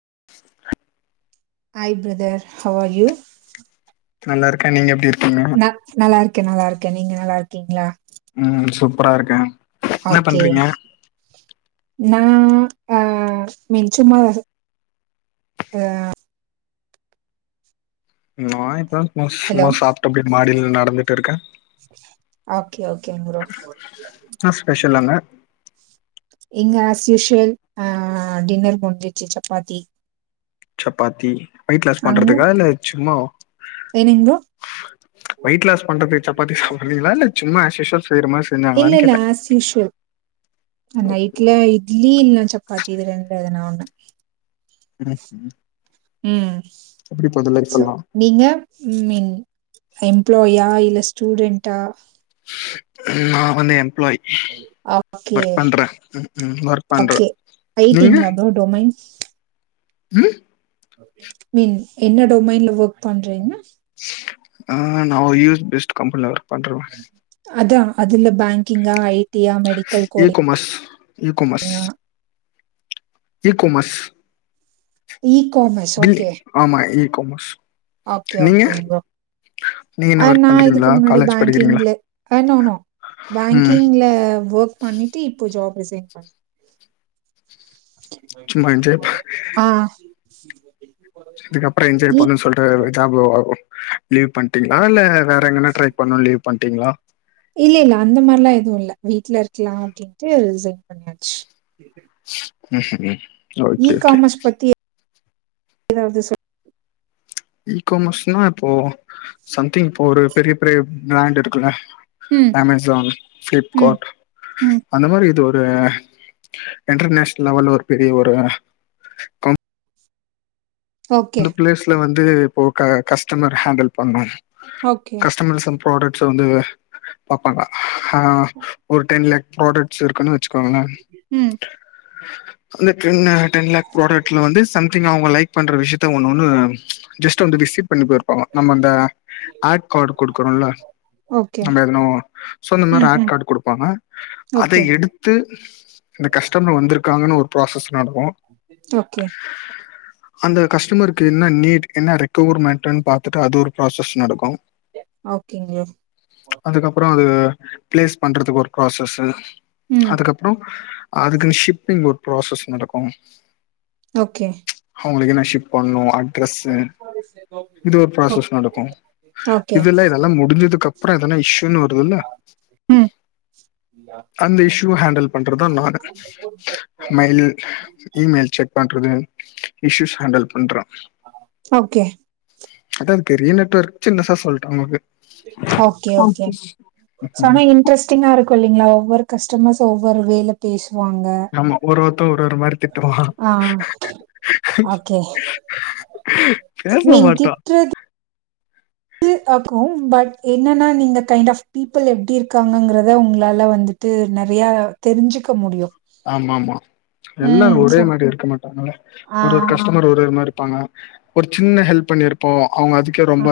[inaudible] Hi brother how are you நல்லா இருக்கே நீங்க எப்டி இருக் ந நல்லாருக்கே நல்லாருக்கே நீங்க நல்லா இருக்கீங்ளா ம் சூப்பரா இருக்கே இன்ன பண்றீங்க நா அ மீன் சும்மா தா இருக் அ நா இப்பதா சும்மா ஹலோ சும்மா சாப்ட்டப்டே இப்படி மாடில் நடந்துட்டுருக்கே ஓகே ஓகேங் ப்ரோ என்ன ஸ்பெஷல் அங்க இங்க ஆஸ்யூஷ்வல் அ டின்னர் முஞ்சிச்சு சப்பாத்தி சப்பாத்தி வெயிட் லாஸ் அங்க பண்றதுக்கா இல்ல சும்மாவா என்னங்க ப்ரோ வெயிட் லாஸ் பண்றதுக் சப்பாத்தி சாப்புறீங்களா இல்ல சும்மா ஆஸ்யூஸ்வல் இல்ல இல்ல ஆஸ்யூஷ்வல் ன நைட்ல இட்லி இல்ல சப்பாத்தி இது ரெண்டுல எதுனா ஒன்னு ம் ம் ம் சோ நீங்க மீன் எம்ப்ளாயா இ இல்ல ஸ்டூடெண்ட்டா நா வந்து எம்ப்ளாய் ஓகே ஒர்க் பண்றேன் ம் ஒர்க் பண்றேன் ஓகே ஐ நீங்க டிங்ளா ப்ரோ டொமைன் ம் மீன் என்ன டொமைன்ல ஓக் பண்றீங்க அ நா ஒரு யூ எஸ் பேஸ்ட் கம்பெனில ஒர்க் பண்ற [unintelligible] இதுல பேங்கிங்கா ஐ டியா மெடிக்கல் இ காமர்ஸ் கோடிங்கா இகோமஸ் இ காமர்ஸ் பில்லி ஓகே. ஆமா இகாமஸ் ஓகே ஓகேங் ப்ரோ நீங்க என்ன அ ஒர்க் நா பண்றீங்களா இதுக்கு முன்னாடி காலேஜ் படிக்கிறீங்களா பேங்கிங்ல அ நோ நோ ம் பேங்கிங்ல வெக் பண்ணிட்டு இப்போ ஜாப் ரிசைன் பண் சும்மா நெஞ்சடைப்பு ஆ. [unintelligible] இதுக்கப்பறோ என்ஜாய் இ பண்ணுண் சொல்ட்டு ஜாப்பு ஒ லீவ் பண்ட்டீங்ளா இல்ல வேற எங்கன்னா ட்ரை பண்ணுனு லீவ் பண்ட்டீங்ளா இல்ல, இல்ல அந்த மாரிலா எதுவு இல்ல வீட்ல இருக்கலா அப்டின்ட்டு ரிசைன் பண்ணியாச்சு ம் ம் ஓகே ஓகே எதாவ்து சொ ஈகாமஸ்னா இப்போ சம்திங் இப்போ ஒரு பெரிய பெரிய பிராண்ட் இருக்குல ம், அமேசான் ம், ஃப்ளிப்காட் ம். அந்த மாரி இது வ ஒரு இன்டர்நேஷ்ன்ல் லெவல்ல ஒரு பெரிய ஒரு கம் ஓகே, இந்த ப்ளேஸ்ல வந்து இப்போ க கஸ்டமர் ஹேண்டில் பண்ணு ஓகே ப்ராடெக்ஸ்ஸ வந்து பாப்பாங்க அ ஒரு டென் லேக் ப்ராடெக் ஸ் இருக்குன்னு வெச்சுக்கோங்களே ம். அந்த டென்ன டென் லேக் ப்ராடெக்ட்ல வந்து சம்திங் அவுங்க லைக் பண்ற விஷ்ய த்து ஒன்னு ஒன்னு ஜஸ்ட் வந்து விசிட் பண்ணி போய்ருப்பாங்க நம்ம அந்த ஆட் காடு குடுக்குறுல்ல ஓகே. நம்ம எதன சோ இந்த மாரி ம், ஆட் ம். காடு குடுப்பாங்க அத ஓகே. எடுத்து இந்த கஸ்டமர் வந்திருக்காங்கன் ஒரு ப்ராசஸ் நடக்கு ஓகே. அந்த கஸ்டமருக்கு என்ன நீட் என்ன ரெக்கவர்மெண்ட்டுன் பாத்துட்டு அது ஒரு ப்ராஸ்சஸ் நடக்கு ஓகேங்க ப்ளேஸ் பண்றதுக்கு ஒரு ப்ராஸ்சஸு ம் அதுக்கப்றோ அதுக்குனு ஷிப்பிங் ஒரு ப்ராஸ்சஸ் நடக்கு ஓகே அவங்குளுக்கு என்ன ஷிப் பண்ணூ அட்ரஸ்ஸு இது ஒரு ஓக் ப்ராசஸ் நடக்கூ ஓகே இதுல இதெல்லா முடிஞ்சதுக்கப்புறோ எதனா இஷ்யூன் வருதுல்ல ம் அந்த இஷ்யூவ ஹேண்டுல் பண்றதா நானு மயில் இ மெயில் செக் பண் ட்ருவே இஷுஸ் ஹேண்டல் பண்றா ஓகே அதா பெரிய நெட்ஒர்க் சின்னசா சொல்ட்டா உங்குக்கு ஓகே ஓகே சோ ஆனா இன்ட்ரெஸ்டிங்கா இருக்கூ இல்லிங்ளா ஒவ்வொர் கஸ்டமர்ஸு ஒவ்வொர் வேல பேஸ் சுவாங்க ஆமா ஒரு ஒருத்தன் ஒரு ஒரு மாதிரி திட்டுவான் ஆ ஓகே நீங் திட்றத் ஹ காக்கூ பட் என்னனா நீங்க கைன்ட் ஆஃப் பீபுள் எப்டி இருக்காங்கங்கிறத உங்களால வந்துட்டு ந வியா தெரிஞ்சுக்க முடியு ஆமாமா எல்லார் ம் ஒரே சோ மாரி இருக்க மாட்டாங்கல ஆ ஒர் ஒர் கஸ்டமர் ஒர் ஒர் மாரி பாங்க ஒரு சின்ன ஹெல்ப் பண்ணிருப்போ அவுங்க அதுக்கே அ ரொம்ப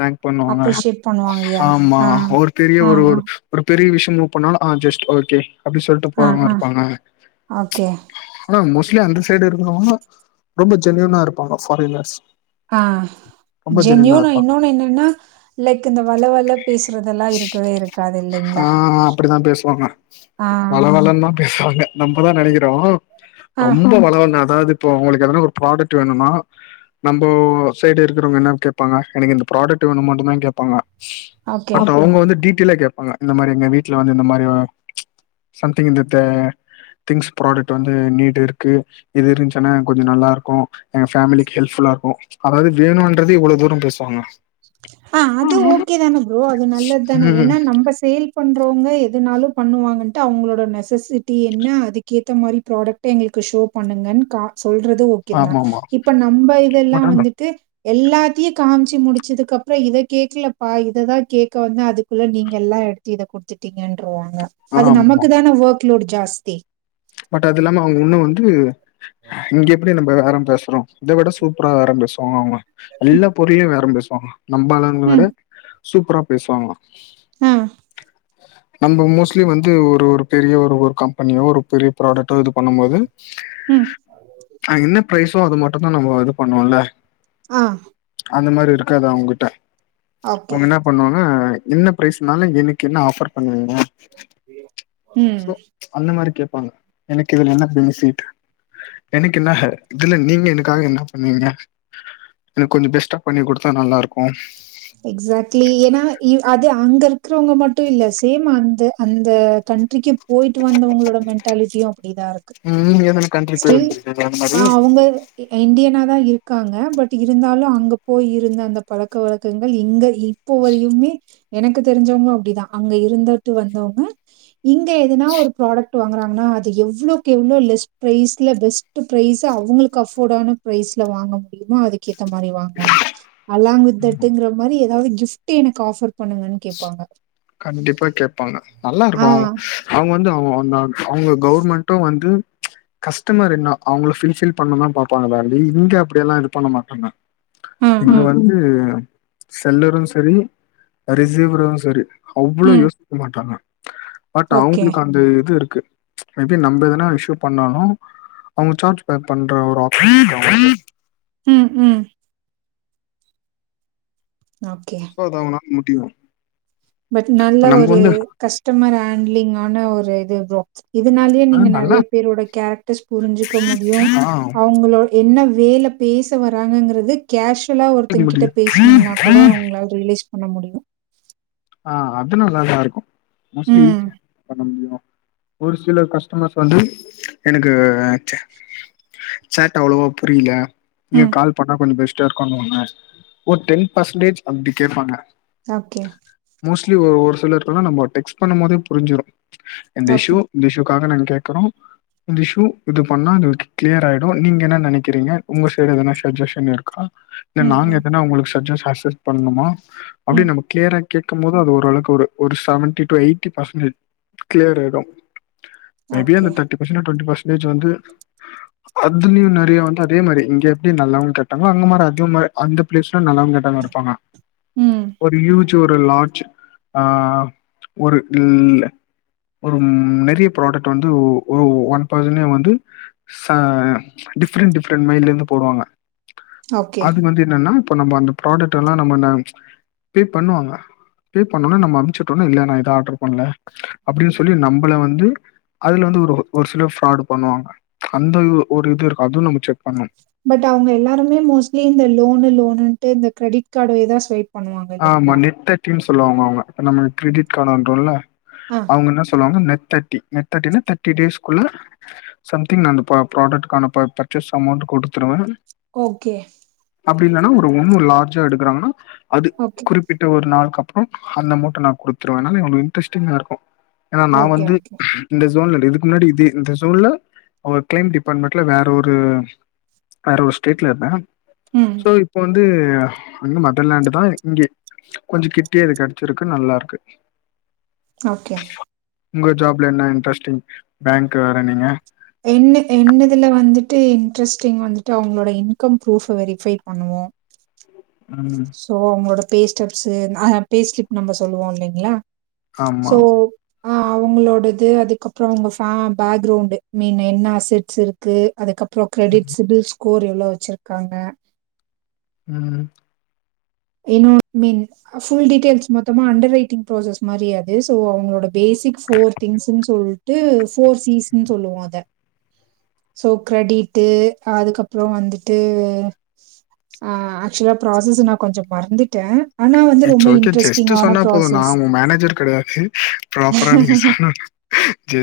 தேங்க் பண்ணுவாங்க அப்ரிஷியேட் பண்ணுவாங்கயா ஆமா ஆ ஒரு பெரிய ஆ ஒரு ஆ ஒரு ஒருப் பெரிய விஷ்யோ மூவ் பண்ணாலு ஆ ஜஸ்ட் ஓகே அப்டின் சொல்ட்டு ஆ ஆ போவாங்க அ ஓகே ஆனா மோஸ்ட்லி அந்த சைடு இருக்கிறவுங் நோ ரொம்ப ஜென்யூனா இருப்பாங்க ஃபாரினர்ஸ் ஆ ரொம்ப ஜென்யூனா இருப்பாங்க இன்னொன்னு என்னன்னா லைக் இந்த வலவல பேசுறதெல்லா இருக்கவே இருக் ஆ அப்டிதா பேசுவாங்க ஆ, வலவலன் தா பேசுவாங்க நம்மதா நெனைக்கிறோ ஆ ரொம்ப வலவலன் அதாவ்து இப்ப உங்களுக்கு எதனா ஒரு ப்ராடக்ட் வேணுனா நம்போ சைடு இருக்கிறவுங்க என்னா கேப்பாங்க எனக்கு இந்த ப்ராடக்ட் வேணு மட்டுதா கேப்பாங்க ஓகே. பட் அவுங்க வந்து டீடெய்லா கேப் வாங்க இந்த மாரி எங்க வீட்ல வந்து இந்த மாரி ஆ சம்திங் இந்த த திங்ஸ் ப்ராடக்ட் வந்து நீ்டு இருக்கு இது இருந்துச்சனா கொஞ்சோ நல்லாருக்கூ எங்க ஃபேமிலிக்கு ஹெல்ப்ஃபுல் லாருக்கூ அதாவ்து வேணுன்றதே இவ்ள தூரோ பேசுவாங்க ஆ அது ஓகே தான ப்ரோ அது நல்லத் தானே ம் ஏனா நம்ப சேல் பண்றவுங்க எதனாலு பண்ணுவாங்கன்ட்டு அவுங்ளோட நெசசிட்டி என்ன அதுக்கேத்த மாரி ப்ராடக்ட் எங்கள்க் கு ஷோ பண்ணுங்கன் கா சொல்றது ஓகே தான ஆமா ஆமா இப்ப நம்ம இதெல்லா பட் வந்துட்டு எல்லாத்தியு காம்ச்சி முடிச்சதுக்கப் றோ இத கேக்கலேப்பா இததா கேக்க வந்தே அதுக்குள்ள நீங்க எல்லா எடுத்து இத குடுத்துட்டீங்கன் ட்ருவாங்க அது ஆமா நமக்கு தானே வர்க்லோட் ஜாஸ்தி பட் அதுல்லாம அவுங்க உன்னூ வந்து இங்க எப்டி நம்ப அரம்டஸ் றோ இத விட சூப்பரா வேற பேசுவாங்க அவுங்க ம், எல்லா புரியவேறம் பேசுவாங்க நம்பலாங்ளட ம். சூப்பரா பேசுவாங்க ஆ. நம்ம மோஸ்ட்லி வந்து ஒரு ஒரு பெரிய ஒரு ஒரு கம்பெனியோ ஒரு பெரிய ப்ராடக்டோ இது பண்ணும் போது ம். என்ன பிரைஸோ அது மட்டுதா நம்ம இது பண்ணுவோல்ல ஆ அந்த மாரி இருக்காது அவுங்க்கிட்ட ஓகே. அவுங்க என்ன பண்ணுவாங்க என்ன பிரைஸ்னாலு எனக்கு என்ன ஆஃபர் பண்ணுவீங்க பீன் சோ அந்த மாரி கேப்பாங்க எனக்கு இதுல என்ன பென்ஃபிட் எனக்கு என்ன ஹ இதுல நீங்க எனக்காக என்ன பண்ணுவீங்க எனக்கு கொஞ்சோ பெஸ்ட்டா பண்ணி குடுத்தா நல்லாருக்கூ எக்ஸாக்ட்லி ஏனா இ அது அங்க இருக்கிறவுங்க மட்டு இல்ல சேம் அந்த அந்த கண்டட்ரிக்கு போயிட்டு வந்தவங்ளோட மென்டாலிட்டியு ப்டிதா இருக்கு நீங்க எதன கண்ட்ரி போய் ஸ்டில் வந்திருக்கீங்க அந்த மாரி ஆ அவுங்க இண்டியனா தா இருக்காங்க பட் இருந்தாலு அங்க போய் இருந்த அந்த பழக்க வழக் துங்கள் எங்க இப்போ வழியுமே எனக்கு தெரிஞ்சவ்ங்க அப்டிதா அங்க இருந்தோட்டு வந்தவுங்க இங்க எதுனா ஒரு ப்ராடக்ட் வாங்குறாங்கனா அது எவ்ளோக்கு எவ்ளோ லெஸ் பிரைஸ்ல பெஸ்ட்டு ப்ரைஸ் அவுங்ளுக்கு அஃபோர்டான ப்ரரைஸ்ல வாங்க முடியுமா அதுக்கேத்த மாரி வாங்வாங்க அலாங் வித் தட் டுங்றமாரி ஏதாவ்து கிஃப்ட்டு எனக்கு ஆஃபர் பண்ணுங்கன் கேப்பாங்க கண்டிப்பா கேப்பாங்க நல்லாருக்கு ஆ அவ்ங் அவுங்க வந்து அவொ வந்தா அவுங்க கவுர்மண்ட்டு வந்து கஸ்டமர் என்ன அவுங்ள ஃபில்ஃபில் பண்ணுதா பாப்பாங்கலாண்டி இங்க அப்படியல்லா இது பண்ண மாட்டாங்க ம் இங்க ம் வந்து செல்லரு சரி ரிசிவரு சரி அவ்ளோ ம் யோசிக் மாட்டாங்க பட் ஓகே அவுங்ளுக்கு அந்த இது இருக்கு மேபி நம்ப எதனா இஷூ பண்ணாலு அவுங்க சார்ஜ் பே பண்ற ஒரு ஆப் [inaudible] ம் ம் ஓகே முட்டியு பட் நல்ல ஒரு கஸ்டமர் ஆண்லிங்கான ஒரு இது ப்ரோ இதுனால்யே ஆ நீங்க நல்லா நெற்ய பேரோட கேரக்டர்ஸ் புரிஞ்சுக்க முடியு ஆ அவுங்களோடு என்ன வேல பேச வராங்கங்றது கேஷ் துல ஒருத்தங் கிட்ட முடியு பேசஸ்னிங்னா கூட உங்ளால ரிய்லீஸ் பண்ண முடியு அ அது நல்லாதா இருக்கு மோஸ்லி ம் பண்ண முல்லுயோ ஒரு சில கஸ்டமர்ஸ் வந்து எனுக்கு ஏய் [inaudible] சேட் அவ்ளோவா புரிய்ல நியு ம் கால் பண்ணா கொஞ்சொ பெஸ் டேர் கொன்னுவங்க ஒரு டென் பர்ஸ்ன்டேஜ் அப்டி கேப்பாங்க ஓகே மோஸ்லி ஒ ஒரு சிலர்க்கலா நம்ம டெக்ஸ்ட் பண்ணுமோதே புரிஞ்சிரு எந்த இஷு ஓகே இந்த இஷு காக நாங் கேக்கறோ இந்த ஷூ இது பண்ணா அதுவுக் க்ளியர் ஆயிடு நீங்க என்ன நெனக்கிறீங்க ஒங்க சைட் எதனா ஷஜ்ஜஷன் இரு இல்ல ம் நாங் ம் எதனா ஒங்ளுக்கு ஷஜஸ் அக்சஸ் பண்ணுமா அப்டி ம் நம்ம கியர கேக்கம்மோது அது ஓரளக்கு ஒரு ஒரு சவன்டி டூ எய்ட்டி பசனே க்ளியர் ஆய்டு மேபி ஓகே அந்த தர்ட்டி பர்சடூ டொன்டி பர்ஸ்ண்டேஜ் வந்து அதுல்யு நறுய வந்து அதே மாரி இங்க எப்டி நல்லவ கெட்டங்ளோ அங்க மார் அத்யு மார அந்த ப்ளேஸ்லு நல்லவ்ங்க டங் இருப்பாங்க ம் ஒரு யூஜ் ஒரு லார்ஜ் ஆ ஒரு இல் ல ஒரும் நெறிய ப்ராடக்ட் வந்து ஒ ஒரு ஒன் பர்சனே வந்து ச டெஃப்ரண் டெஃப்ரண் மைல்லேந்து போடுவாங்க ஓகே அது வந்து என்னனா இப்ப நம்ம அந்த ப்ராடெட்டலா நம்மன பே பண்ணுவாங்க பே பண்ணோனே நம்ம அம்ச்சுட்டனே இல்ல நா இத ஆட்ர் பண்ல அப்டினு சொல்லி நம்பள வந்து அதுல வந்து ஒரு ஒரு சிலர் ஃப்ராடு பண்ணுவாங்க அந்தயு ஒரு இது இருக்கு அதும் நம்ப செக் பண்ணு பட் அவுங்க எல்லாருமே மோஸ்லி இந்த லோனு லோனுன்ட்டு இந்த கிரடிட் காடுவே தா ஸ்வைப் பண்ணுவாங்க ஆமா இல்லைங்களா? நெட் தர்ட்டின் சொல்வாங்க அவுங்க நம்முழ் க்ரிடிட் காட் அன்றோன்ல ஆ அவுங்க ன்ன சொல்வாங் நெ தெட்டி நெட்தெட்டினா தெர்ட்டி டேஸ்குள்ள சம்திங் நந்து ப ப்ராடட்டுக்கான ப பர்சஸ் அமோண்டு குடுத்துருவ ஓகே அப்டி இல்லனா ஒரு இன்னு லார்ஜா எடுக்குறாங்கனா அது ஓகே. குறிப்பிட்ட ஒரு நாள்க்கா அந்த அமூட்ட நா குடுத்துர்வ நாலே ஒனக் இன்ட்ரெஸ்டிங்கா இருக்கு எனா நா ஓகே, வந்து ஓகே. இந்த ஸோன்லடு இதுக்ம்ன்னாடி இதே இந்த சோன்ல ஓர் க்ளைம் டிபான்மண்ட்ல வேற ஒரு வேற ஒரு ஸ்டேட்ல இருந்த ம். சோ இப் வந்து வந்து மதர்லேண்டு தா இங்கே கொஞ்சு கிட்யே இது கெட்ச்சிருக்கு நல்லாருக்கு ஓகே உங்க ஜாப்ல என்ன இன்ட்ரெஸ்ட்டிங் பேங்க் வேற நீங்க என்னு என்னுதுல வந்துட்டு இன்ட்ரெஸ்டிங் வந்துட்டு அவங்ளோட இன்கம் ப்ரூஃப வெரிஃபை பண்ணுவோ ம் சோ அவங்களோட பே ஸ்டெப்ஸ் ஆஹ பே சிலிப் நம்ப சொல்லுவோ இல்லைங்ளா ஆமா ஆ அவுங்களோடது அதுக்கப்புற அவுங்க ஃபே பேக்ரௌண்டு் மெய்னா என்ன அசெட்ஸ் இருக்கு அதுக்கப்புற கிரெடிட்ஸ் பில்ஸ் கோர் எவ்ளோ வெச்சிருக்காங்க ம் you know I mean full details மொத்தமா அண்டர் ரைட்டிங் ப்ராசஸ் மாரி அது சோ அவங்களோட பேசிக் ஃபோர் திங்க்ஸ்னு சொல்ட்டு ஃபோர் சீஸ்னு சொல்லுவோ அத சோ கிரடிட்டு அதுக்கப்புற வந்துட்டு ஆ ஆக்சுலா ப்ராசஸ் நா கொஞ்ச மறந்துட்ட இட்ஸ் ஓகே ஜஸ்ட் சொன்னா போது நா உங்க மேனேஜர் கெடையாது ப்ராப்பரா நீங்க சொல்னனு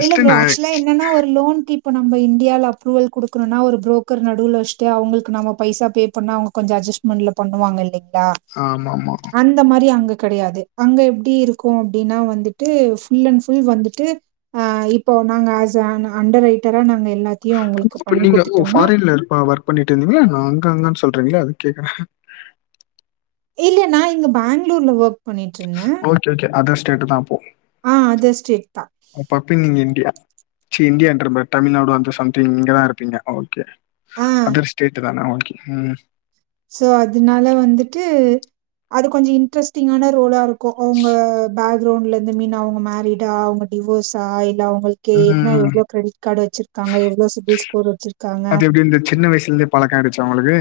இல்ல ப்ரோ ஆக்சுலா என்னனா ஒரு லோன்க்கு இப்ப நம்ம இன்டியால அப்ரூவல் குடுக்கணுனா ஒரு பு்ரோக்கர் நடுவ்ல வெச்ட்டு அவுங்ளுக்கு நாம பைசா பே பண்ணா அவுங்க கொஞ்ச அஜ் அட்ஜஸ்ட்மென்ட்ல பண்ணுவாங்க இல்லைங்ளா ஆமாமா. அந்த மாரி அங்க கெடையாது அங்க எப்டி இருக்கு அப்டினா வந்துட்டு ஃபுல் அண்ட் ஃபுல் வந்துட்டு இப்போ நாங்க ஆஸ் ஆன் அண்டர் ரைட்டரா நாங்க எல்லாத்தையும் அவங்களுக்கு அப்ப பண்ணி நீங்க ஓ குடுத்துட்டோம்னா ஃபாரின்ல இரு ஒர்க் பண்ணிட்ருந்திங்ளா என்ன அங்க அங்கன் சொல் றிங்ளே அதுக் கேக்கற இல்ல நா இங்க பெங்களூர்ல work okay okay other state தா அப்போ ஆ அதர் ஸ்டேட் தான். வக் இன் இன்டியா ச்சீ இன்டியான்ற பாரு தமிழ்நாடு அந்த சம்திங் இங்கதா இருப்பிங்க ஓகே ஆ அதர் ஸ்டேட்டு தானா வக் இன் [unintelligible] சோ அதுனால வந்துட்டு அது கொஞ்ச இன்ட்ரெஸ்டிங்கான ரோலா இருக் கு அவுங்க பேக்ரௌண்ட்ல இருந்து ஐ மீன் அவுங்க மேரிடா அவுங்க டிவோர்ஸா இல்ல அவுங் குளுக்கு என்ன ம். எவ்ளோ கிரெடிட் கார்டு வச்சிருக்காங்க எவ்ளோ சிபில் ஸ்கோர் வச்சிருக்காங்க இப்ப கேட்டுச்சா உங்களுக்கு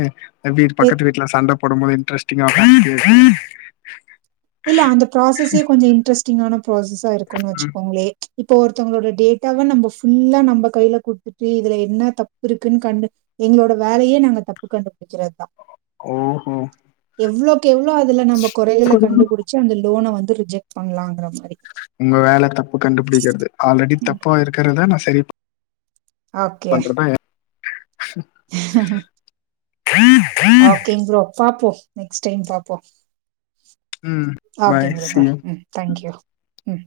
எப்டி எ பக்கத்து வீட்ல சண்ட போடும்போது இன்ட்ரெஸ்டிங்கா [inaudible] இல்ல அந்த ப்ராசஸே கொஞ்ச இன்ட்ரெஸ்டிங்கான ப்ராசஸா இருக்குன் ம். வச்சுக்கோங்ளே இப்போ ஒருத்தங்களோட டேட்டாவ நம்ப ஃபுல்லா நம்ம கைல குடுத்துட்டு இதுல என்ன தப்பு இருக்குன் கண்டு எங்களோட வேலையே நாங்க தப்பு கண்டுபிடிக்றதுதா ஓஹோ எவ்ளோக் எவ்ளோ அதுல நம்ம கொறைகள கண்டு புடிச்சு அந்த லோன வந்து ரிஜெக்ட் பண்ணலான்ற மாரி உங்க வேல தப்பு கண்டுபிடிக்கிறது ஆல்ரெடி ம். தப்பா இருக்கறத நா சரி ஓகே பண்றதா ஓகேங் ப்ரோ பாப்போ நெக்ஸ்ட் டைம் பாப்போ ம் ஓகேங் ப்ரோ சி யூ பாய் ம் தேங்க்யூ ம்